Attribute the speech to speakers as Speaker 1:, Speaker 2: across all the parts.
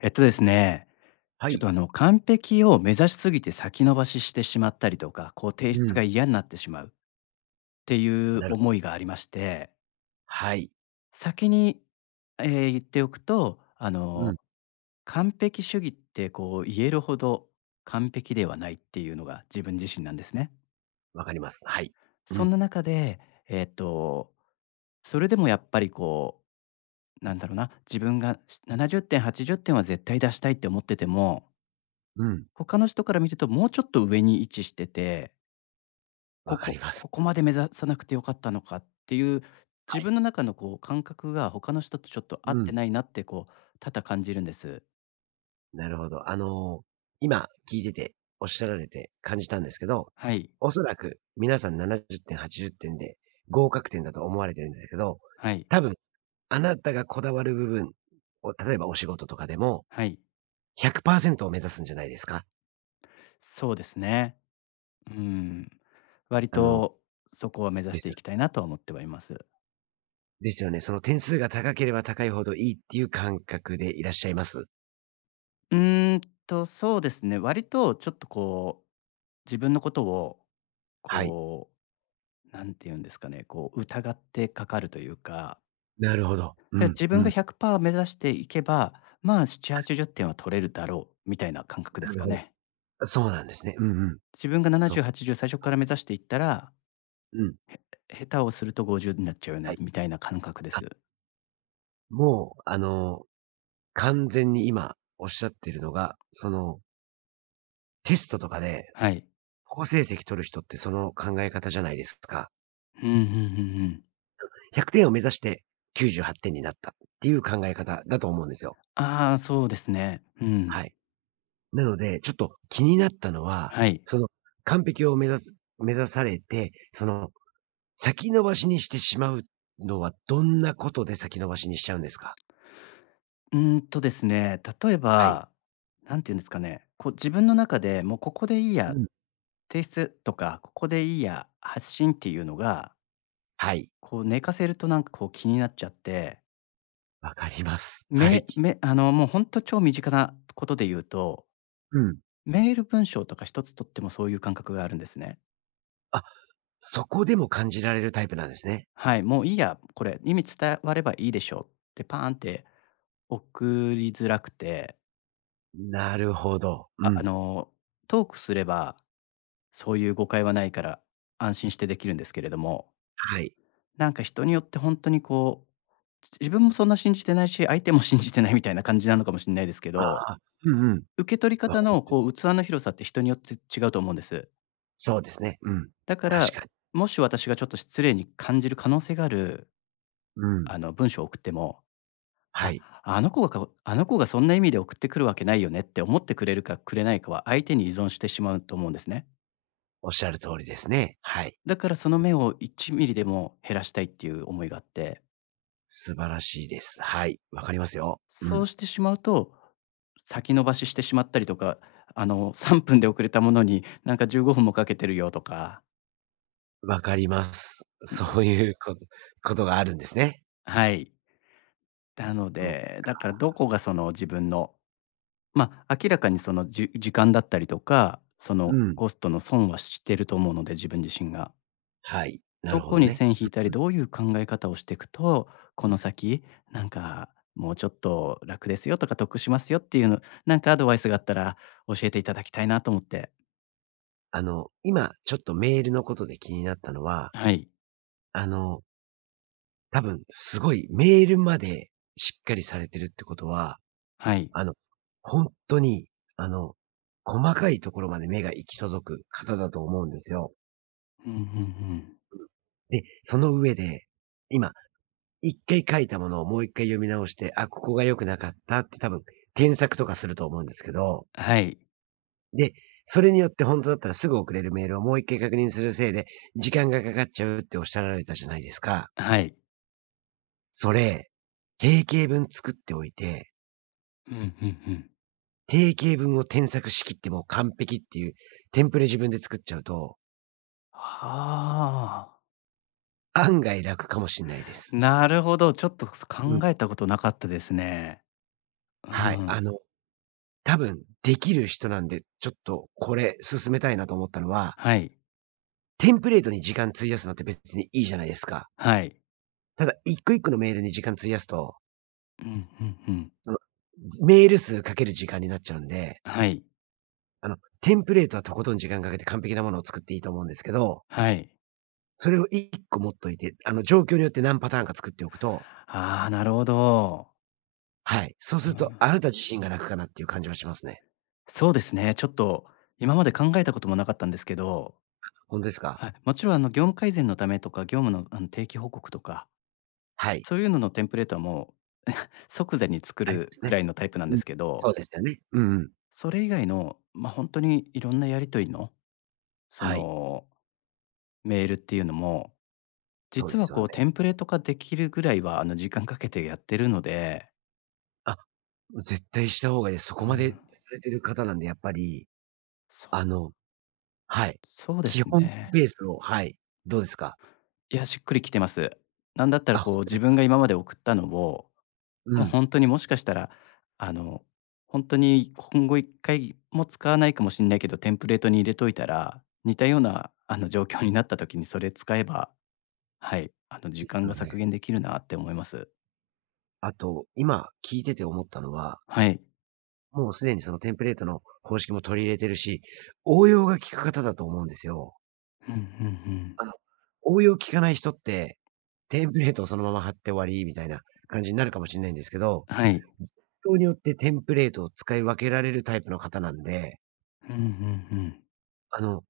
Speaker 1: えっとですね、
Speaker 2: は
Speaker 1: ちょっ
Speaker 2: い。
Speaker 1: と完璧を目指しすぎて先延ばししてしまったりとか、こう提
Speaker 2: う
Speaker 1: 出
Speaker 2: ん。
Speaker 1: が嫌になってしまうっていう
Speaker 2: なるほ
Speaker 1: 思
Speaker 2: ど。
Speaker 1: いがありまして、
Speaker 2: はい。
Speaker 1: 先に、言っておくと、
Speaker 2: うん。
Speaker 1: 完璧主義ってこう言えるほど完璧ではないっていうのが自分自身なんですね。
Speaker 2: わかります。はい。う
Speaker 1: そ
Speaker 2: ん。
Speaker 1: んな中で、えっと、それでもやっぱりこう、なんだろうな、自分が70点、80点はちじゅってんは絶対出したいって思ってても
Speaker 2: うん。
Speaker 1: 他の人から見ると、もうちょっと上に位置してて、こ
Speaker 2: わかり
Speaker 1: こ
Speaker 2: ます。
Speaker 1: ここまで目指さなくてよかったのかっていう、
Speaker 2: は
Speaker 1: 自
Speaker 2: い。
Speaker 1: 分の中のこう感覚が他の人とちょっと合
Speaker 2: う
Speaker 1: って
Speaker 2: ん。
Speaker 1: ないなってこう、多々感じるんです。
Speaker 2: なるほど。あの、今聞いてて、おっしゃられて感じたんですけど、
Speaker 1: はい、
Speaker 2: おそらく皆さん70点、80点で合格点だと思われてるんですけど、
Speaker 1: はい、
Speaker 2: 多分あなたがこだわる部分を、例えばお仕事とかでも
Speaker 1: はい。
Speaker 2: 100%を目指すんじゃないですか？
Speaker 1: そうですね。うん。割
Speaker 2: あの、
Speaker 1: とそこは目指
Speaker 2: で
Speaker 1: し
Speaker 2: す
Speaker 1: てい
Speaker 2: よ
Speaker 1: きたいなとは思ってはいます。
Speaker 2: ですよね。その点数が高ければ高いほどいいっていう感覚でいらっしゃいます？
Speaker 1: うーんと、そうですね、割とちょっとこう、自分のことを、
Speaker 2: はい。
Speaker 1: こう、なんて言うんですかね、こう疑ってかかるというか、
Speaker 2: なるほど。
Speaker 1: だか
Speaker 2: う
Speaker 1: ら
Speaker 2: ん、
Speaker 1: 自
Speaker 2: う
Speaker 1: 分が
Speaker 2: ん。
Speaker 1: 100パー目指していけば、まあ、7、80点は取れるだろうみたいな感覚で
Speaker 2: な
Speaker 1: す
Speaker 2: る
Speaker 1: か
Speaker 2: ほど。
Speaker 1: ね。
Speaker 2: あ、そうなんですね。うんうん。
Speaker 1: 自分が
Speaker 2: そう。
Speaker 1: 70、80最初から目指していったら、
Speaker 2: うん。
Speaker 1: 下手をすると50になっちゃうよ
Speaker 2: は
Speaker 1: ね
Speaker 2: い。
Speaker 1: みたいな感覚で
Speaker 2: あ、
Speaker 1: す。
Speaker 2: もう、あの、完全に今おっしゃってるのが、その、テストとかで、
Speaker 1: はい。
Speaker 2: 好成績取る人ってその考え方じゃないですか。
Speaker 1: うんうんうんうん。
Speaker 2: 100点を目指して98点になったっていう考え方だと思うんですよ。
Speaker 1: ああ、そうですね。うん。
Speaker 2: はい。なので、ちょっと気になったのは、
Speaker 1: はい。
Speaker 2: その、完璧を目指されて、その、先延ばしにしてしまうのは、どんなことで先延ばしにしちゃうんですか？
Speaker 1: うーんとですね、例え
Speaker 2: はい。
Speaker 1: ば、なんていうんですかね、こう自分の中でもうここでいいや、
Speaker 2: うん。
Speaker 1: 提出とか、ここでいいや、発信っていうのが、
Speaker 2: はい。
Speaker 1: こう寝かせるとなんかこう気になっちゃって
Speaker 2: わかります。は
Speaker 1: め
Speaker 2: い。
Speaker 1: めあの、もうほんと超身近なことで言うと、
Speaker 2: うん。
Speaker 1: メール文章とか一つとってもそういう感覚があるんですね。
Speaker 2: あ、そこでも感じられるタイプなんですね。
Speaker 1: はい、もういいや、これ意味伝わればいいでしょうってパーンって送りづらくて、
Speaker 2: なるほど。う
Speaker 1: ああ
Speaker 2: ん。
Speaker 1: の、トークすればそういう誤解はないから安心してできるんですけれども、
Speaker 2: はい。
Speaker 1: なんか人によって本当にこう、自分もそんな信じてないし、相手も信じてないみたいな感じなのかもしれないですけ
Speaker 2: あ、
Speaker 1: ど、
Speaker 2: うんうん。
Speaker 1: 受け取り
Speaker 2: わ
Speaker 1: 方
Speaker 2: か
Speaker 1: の
Speaker 2: りま
Speaker 1: こ
Speaker 2: す。
Speaker 1: う器の広さって人によって違うと思うんです。
Speaker 2: そうですね。うん。
Speaker 1: だか
Speaker 2: 確
Speaker 1: ら、
Speaker 2: かに。
Speaker 1: もし私がちょっと失礼に感じる可能性がある、
Speaker 2: うん。
Speaker 1: 文章を送っても、
Speaker 2: は
Speaker 1: あ、
Speaker 2: い。
Speaker 1: あの子がかあの子がそんな意味で送ってくるわけないよねって思ってくれるかくれないかは相手に依存してしまうと思うんですね。
Speaker 2: おっしゃる通りですね。はい。
Speaker 1: だからその目を1ミリでも減らしたいっていう思いがあって、
Speaker 2: 素晴らしいです。はい。わかりますよ。う
Speaker 1: そう
Speaker 2: ん。
Speaker 1: してしまうと、先延ばししてしまったりとか、3分で遅れたものになんか15分もかけてるよとか、
Speaker 2: わかります。
Speaker 1: うん、
Speaker 2: そういうこと、ことがあるんですね。
Speaker 1: はい。なの
Speaker 2: そう。
Speaker 1: で、だからどこがその自分の、明らかにその、時間だったりとか、そ
Speaker 2: う
Speaker 1: の
Speaker 2: ん。
Speaker 1: コストの損はしてると思うので、自分自身が。
Speaker 2: はい。な
Speaker 1: ど
Speaker 2: るほ
Speaker 1: こ
Speaker 2: ど
Speaker 1: に
Speaker 2: ね。
Speaker 1: 線引いた
Speaker 2: う
Speaker 1: り、
Speaker 2: んうん。
Speaker 1: どういう考え方をしていくと、この先、なんかもうちょっと楽ですよとか、得しますよっていうの、なんかアドバイスがあったら教えていただきたいなと思って。
Speaker 2: あの、今、ちょっとメールのことで気になったのは、
Speaker 1: はい、
Speaker 2: あの、多分、すごいメールまでしっかりされてるってことは、
Speaker 1: はい。
Speaker 2: あの、ほんとに、あの、細かいところまで目が行き届く方だと思うんですよ。
Speaker 1: うんうんうん。
Speaker 2: で、その上で、今、1回書いたものをもう1回読み直して、あ、ここが良くなかったって多分、添削とかすると思うんですけど、
Speaker 1: はい、
Speaker 2: で、それによってほんとだったらすぐ送れるメールをもう1回確認するせいで、時間がかかっちゃうっておっしゃられたじゃないですか。
Speaker 1: はい。
Speaker 2: それ、定型文作っておいて
Speaker 1: うんうんうん。
Speaker 2: 定型文を添削しきってもう完璧っていうテンプレ自分で作っちゃうと、
Speaker 1: はあ、
Speaker 2: 案外楽かもしんないです。
Speaker 1: なるほど、ちょっと
Speaker 2: う
Speaker 1: 考
Speaker 2: ん。
Speaker 1: えたことなかったですね。
Speaker 2: はい。
Speaker 1: うん、
Speaker 2: あの、多分できる人なんで、ちょっとこれ勧めたいなと思ったのは、
Speaker 1: はい、
Speaker 2: テンプレートに時間費やすのって別にいいじゃないですか。
Speaker 1: はい。
Speaker 2: ただ一個一個のメールに時間費やすと、
Speaker 1: うんうんうん。
Speaker 2: その、メール数かける時間になっちゃうんで、
Speaker 1: はい。
Speaker 2: あの、テンプレートはとことん時間かけて完璧なものを作っていいと思うんですけど、
Speaker 1: はい。
Speaker 2: それを一個持っといて、あの、状況によって何パターンか作っておくと
Speaker 1: ああ、なるほど。
Speaker 2: はい。そう
Speaker 1: う
Speaker 2: すると、
Speaker 1: ん。
Speaker 2: あなた自身が楽かなっていう感じはしますね。
Speaker 1: そうですね、ちょっと今まで考えたこともなかったんですけど、
Speaker 2: ほんとですか？
Speaker 1: はい、もちろん業務改善のためとか、業務の定期報告とか、
Speaker 2: はい。
Speaker 1: そういうののテンプレートはもう即座に作
Speaker 2: ありま
Speaker 1: る
Speaker 2: す
Speaker 1: く
Speaker 2: ね。
Speaker 1: らいのタイプなん
Speaker 2: う
Speaker 1: で
Speaker 2: ん。
Speaker 1: すけど、
Speaker 2: そうですよね。うんうん。
Speaker 1: それ以外の、本当にいろんなやり取りの、そ
Speaker 2: はい。
Speaker 1: のメールっていうのも、
Speaker 2: そう
Speaker 1: 実
Speaker 2: で
Speaker 1: は
Speaker 2: すよ
Speaker 1: こ
Speaker 2: ね。
Speaker 1: うテンプレート化できるぐらいは時間かけてやってるので、
Speaker 2: あ、絶対した方がいいです。そ
Speaker 1: う
Speaker 2: こまで
Speaker 1: ん、
Speaker 2: されてる方なんで、やっぱり、あ
Speaker 1: そ
Speaker 2: のはい。
Speaker 1: そうで
Speaker 2: 基
Speaker 1: す
Speaker 2: 本
Speaker 1: ね。
Speaker 2: ベースをはい。どうですか？
Speaker 1: いや、しっくりきてます。なんだったら
Speaker 2: あ、ほ
Speaker 1: こ
Speaker 2: ん
Speaker 1: う、
Speaker 2: と
Speaker 1: 自
Speaker 2: で
Speaker 1: 分
Speaker 2: す。
Speaker 1: が今まで送ったのを、
Speaker 2: う
Speaker 1: もう
Speaker 2: ん。
Speaker 1: 本当にもしかしたら、あの、本当に今後一回も使わないかもしれないけど、テンプレートに入れといたら、似たような状況になった時にそれ使えば、はい、時
Speaker 2: です
Speaker 1: 間が
Speaker 2: よ
Speaker 1: 削
Speaker 2: ね。
Speaker 1: 減できるなって思います。
Speaker 2: あと、今聞いてて思ったのは、
Speaker 1: はい。
Speaker 2: もうすでにそのテンプレートの方式も取り入れてるし、応用が効く方だと思うんですよ。
Speaker 1: うんうんうん。
Speaker 2: あの、応用聞かない人って、テンプレートをそのまま貼って終わりみたいな感じになるかもしんないんですけど、
Speaker 1: はい。
Speaker 2: 実況によってテンプレートを使い分けられるタイプの方なんで、
Speaker 1: うんうんうん。
Speaker 2: あの、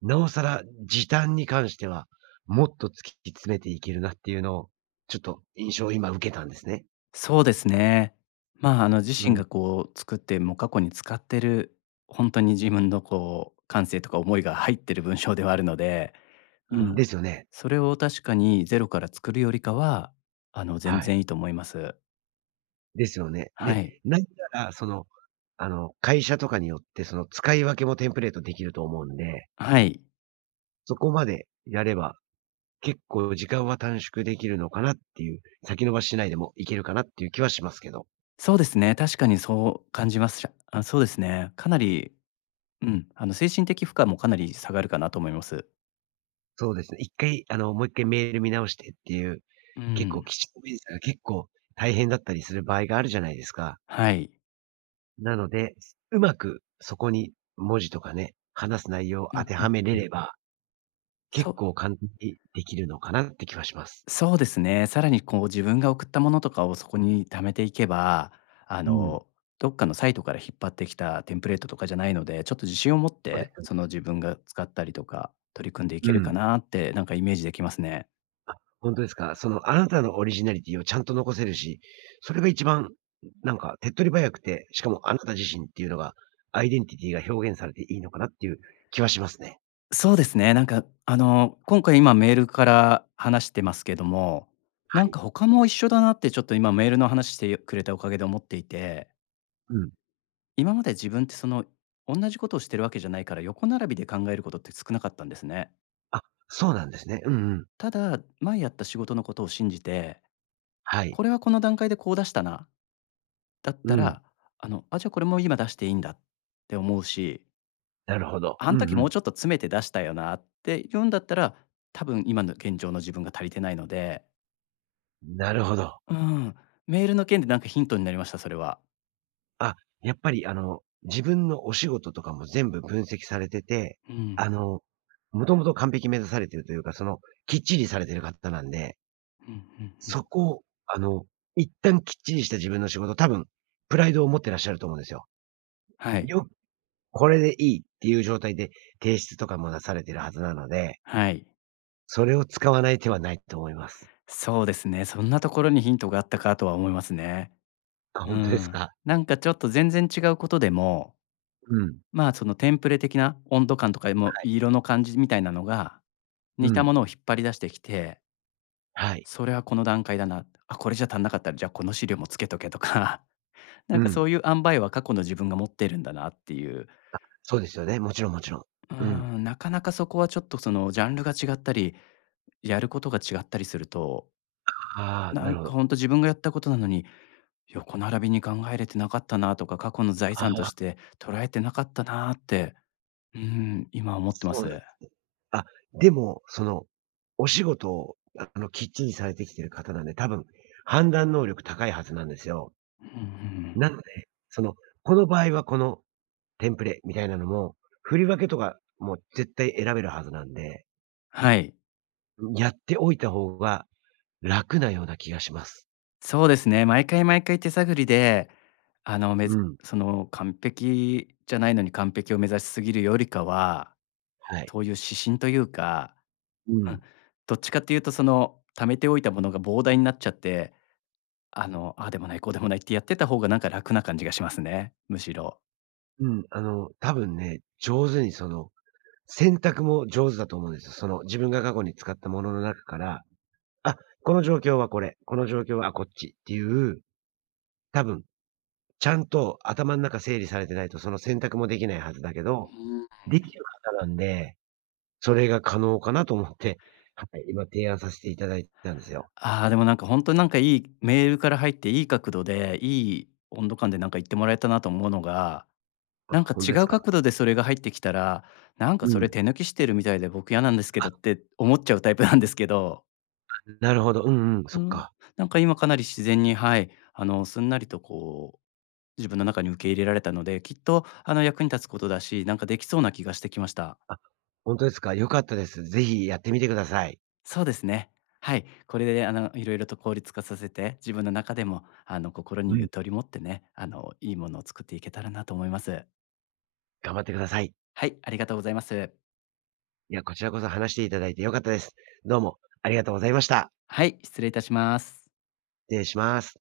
Speaker 2: なおさら時短に関しては、もっと突き詰めていけるなっていうのを、ちょっと印象を今受けたんですね。
Speaker 1: そうですね。まあ、自
Speaker 2: う
Speaker 1: 身
Speaker 2: ん。
Speaker 1: がこう作って、もう過去に使ってる、本当に自分のこう感性とか思いが入ってる文章ではあるので、う
Speaker 2: うん、
Speaker 1: ん。
Speaker 2: ですよね。
Speaker 1: それを確かにゼロから作るよりかは、全
Speaker 2: は
Speaker 1: 然
Speaker 2: い。
Speaker 1: いいと思います。
Speaker 2: ですよね。で、
Speaker 1: はい。
Speaker 2: なんなら、その、あの、会社とかによって、その使い分けもテンプレートできると思うんで、
Speaker 1: はい。
Speaker 2: そこまでやれば結構時間は短縮できるのかなっていう、先延ばししないでもいけるかなっていう気はしますけど。
Speaker 1: そうですね、確かにそう感じます。あ、そうですね。かなり、うん、精神的負荷もかなり下がるかなと思います。
Speaker 2: そうですね、1回あの、もう1回メール見直してっていう、
Speaker 1: う
Speaker 2: 結構
Speaker 1: ん。
Speaker 2: きちっ検査が結構大変だったりする場合があるじゃないですか。
Speaker 1: はい。
Speaker 2: なので、うまくそこに文字とかね、話す内容を
Speaker 1: う
Speaker 2: 当
Speaker 1: ん
Speaker 2: て
Speaker 1: う
Speaker 2: は
Speaker 1: ん
Speaker 2: めれ
Speaker 1: うん。
Speaker 2: れば、
Speaker 1: そ
Speaker 2: 結
Speaker 1: う
Speaker 2: 構簡単にできるのかなって気はします。
Speaker 1: そうですね。さらにこう自分が送ったものとかをそこに貯めていけば、あ
Speaker 2: うん。
Speaker 1: の、どっかのサイトから引っ張ってきたテンプレートとかじゃないので、ちょっと自信を持っ
Speaker 2: そうで
Speaker 1: て、
Speaker 2: すよね。
Speaker 1: その自分が使ったりとか、取り組んでい
Speaker 2: う
Speaker 1: けるか
Speaker 2: ん。
Speaker 1: なってなんかイメージできますね。
Speaker 2: 本当ですか。その、あなたのオリジナリティをちゃんと残せるし、それが一番、なんか、手っ取り早くて、しかもあなた自身っていうのが、アイデンティティが表現されていいのかなっていう気はしますね。
Speaker 1: そうですね。なんか今回今メールから話してますけども、
Speaker 2: は
Speaker 1: なん
Speaker 2: い。
Speaker 1: か他も一緒だなってちょっと今メールの話してくれたおかげで思っていて、
Speaker 2: うん。
Speaker 1: 今まで自分ってその同じことをしてるわけじゃないから横並びで考えることって少なかったんですね。
Speaker 2: あ、そうなんですね。うんうん。
Speaker 1: ただ、前やった仕事のことを信じて、
Speaker 2: はい。
Speaker 1: これはこの段階でこう出したな、だっ
Speaker 2: う
Speaker 1: た
Speaker 2: ん。
Speaker 1: ら、じゃあこれも今出していいんだって思うし、
Speaker 2: なるほど。
Speaker 1: あ
Speaker 2: う
Speaker 1: ん
Speaker 2: ん
Speaker 1: 時
Speaker 2: う
Speaker 1: もう
Speaker 2: ん。
Speaker 1: ちょっと詰めて出したよなって言うんだったら、多分今の現状の自分が足りてないので、
Speaker 2: なるほど。
Speaker 1: うん、メールの件でなんかヒントになりました、それは。
Speaker 2: あ、やっぱり、あの、自分のお仕事とかも全部分析されてて、
Speaker 1: うん、うん、
Speaker 2: あの、もともと完璧目指されてるというか、その、きっちりされてる方なんで
Speaker 1: うん、うん。
Speaker 2: そこを、あの、一旦きっちりした自分の仕事、多分、プライドを持ってらっしゃると思うんですよ。
Speaker 1: はい、
Speaker 2: よこれでいいっていう状態で提出とかも出されてるはずなので、
Speaker 1: はい。
Speaker 2: それを使わない手はないと思います。
Speaker 1: そうですね。そんなところにヒントがあったかとは思いますね。
Speaker 2: あ、
Speaker 1: う
Speaker 2: 本当です
Speaker 1: ん。
Speaker 2: か？
Speaker 1: なんかちょっと全然違うことでも
Speaker 2: うん。
Speaker 1: まあ、そのテンプレ的な温度感とか、もう色の感じみたいなのが、
Speaker 2: う
Speaker 1: 似たも
Speaker 2: ん。
Speaker 1: のを引っ張り出してきて、
Speaker 2: はい。
Speaker 1: それはこの段階だな、あ、これじゃ足んなかったら、じゃあこの資料もつけとけとか なん
Speaker 2: う
Speaker 1: かそ
Speaker 2: ん。
Speaker 1: ういう塩梅は過去の自分が持ってるんだなっていう。
Speaker 2: そうですよね。もちろんもちろん。
Speaker 1: うー
Speaker 2: うん。
Speaker 1: ん、なかなかそこはちょっとそのジャンルが違ったり、やることが違ったりすると、
Speaker 2: ああ、
Speaker 1: な
Speaker 2: な
Speaker 1: ん
Speaker 2: るほ
Speaker 1: か
Speaker 2: ど。
Speaker 1: ほんと自分がやったことなのに、横並びに考えれてなかったなとか、過去の財
Speaker 2: あ
Speaker 1: 産と
Speaker 2: あ、
Speaker 1: して捉えてなかったなって、うん、今思ってま
Speaker 2: そう
Speaker 1: す。
Speaker 2: あ、でも、その、お仕事を、あの、きっちりされてきてる方なんで、多分、判断能力高いはずなんですよ。
Speaker 1: うんうん。
Speaker 2: なので、その、この場合はこのテンプレみたいなのも、振り分けとかも絶対選べるはずなんで、
Speaker 1: はい。
Speaker 2: やっておいた方が楽なような気がします。
Speaker 1: そうですね、毎回毎回手探りで、あの、め
Speaker 2: う
Speaker 1: ず
Speaker 2: ん。
Speaker 1: その、完璧じゃないのに完璧を目指しすぎるよりかは、
Speaker 2: はい。
Speaker 1: そういう指針というか、
Speaker 2: う
Speaker 1: う
Speaker 2: ん。
Speaker 1: ん、どっちかっていうとその、貯めておいたものが膨大になっちゃって、ああでもない、こうでもないってやってた方がなんか楽な感じがしますね、むしろ。
Speaker 2: うん、あの、多分ね、上手にその、選択も上手だと思うんですよ。その、自分が過去に使ったものの中から、あ、この状況はこれ、この状況はこっちっていう、多分、ちゃんと頭の中整理されてないとその選択もできないはずだけど、
Speaker 1: うん。
Speaker 2: できる方なんでそれが可能かなと思って、はい、今提案させていただいたんですよ。
Speaker 1: ああ、でもなんか本当になんかいいメールから入っていい角度で、いい温度感でなんか言ってもらえたなと思うのが
Speaker 2: あ、
Speaker 1: なんか
Speaker 2: ほんと
Speaker 1: 違
Speaker 2: です
Speaker 1: う
Speaker 2: か？
Speaker 1: 角度でそれが入ってきたら、なんか
Speaker 2: う
Speaker 1: それ
Speaker 2: ん。
Speaker 1: 手抜きしてるみたいで僕嫌なんですけど
Speaker 2: あ、
Speaker 1: って思っちゃうタイプなんですけど、
Speaker 2: なるほど。うんうん、
Speaker 1: う
Speaker 2: そっ
Speaker 1: ん、
Speaker 2: か。
Speaker 1: なんか今かなり自然に、はい、すんなりとこう、自分の中に受け入れられたので、きっと役に立つことだし、なんかできそうな気がしてきました。
Speaker 2: あ、ほんとですか。良かったです。ぜひやってみてください。
Speaker 1: そうですね。はい、これでいろいろと効率化させて、自分の中でも心
Speaker 2: う
Speaker 1: に
Speaker 2: ん、
Speaker 1: ゆとり持ってね、いいものを作っていけたらなと思います。
Speaker 2: 頑張ってください。
Speaker 1: はい、ありがとうございます。
Speaker 2: いや、こちらこそ話していただいて良かったです。どうもありがとうございました。
Speaker 1: はい、失礼いたします。
Speaker 2: 失礼します。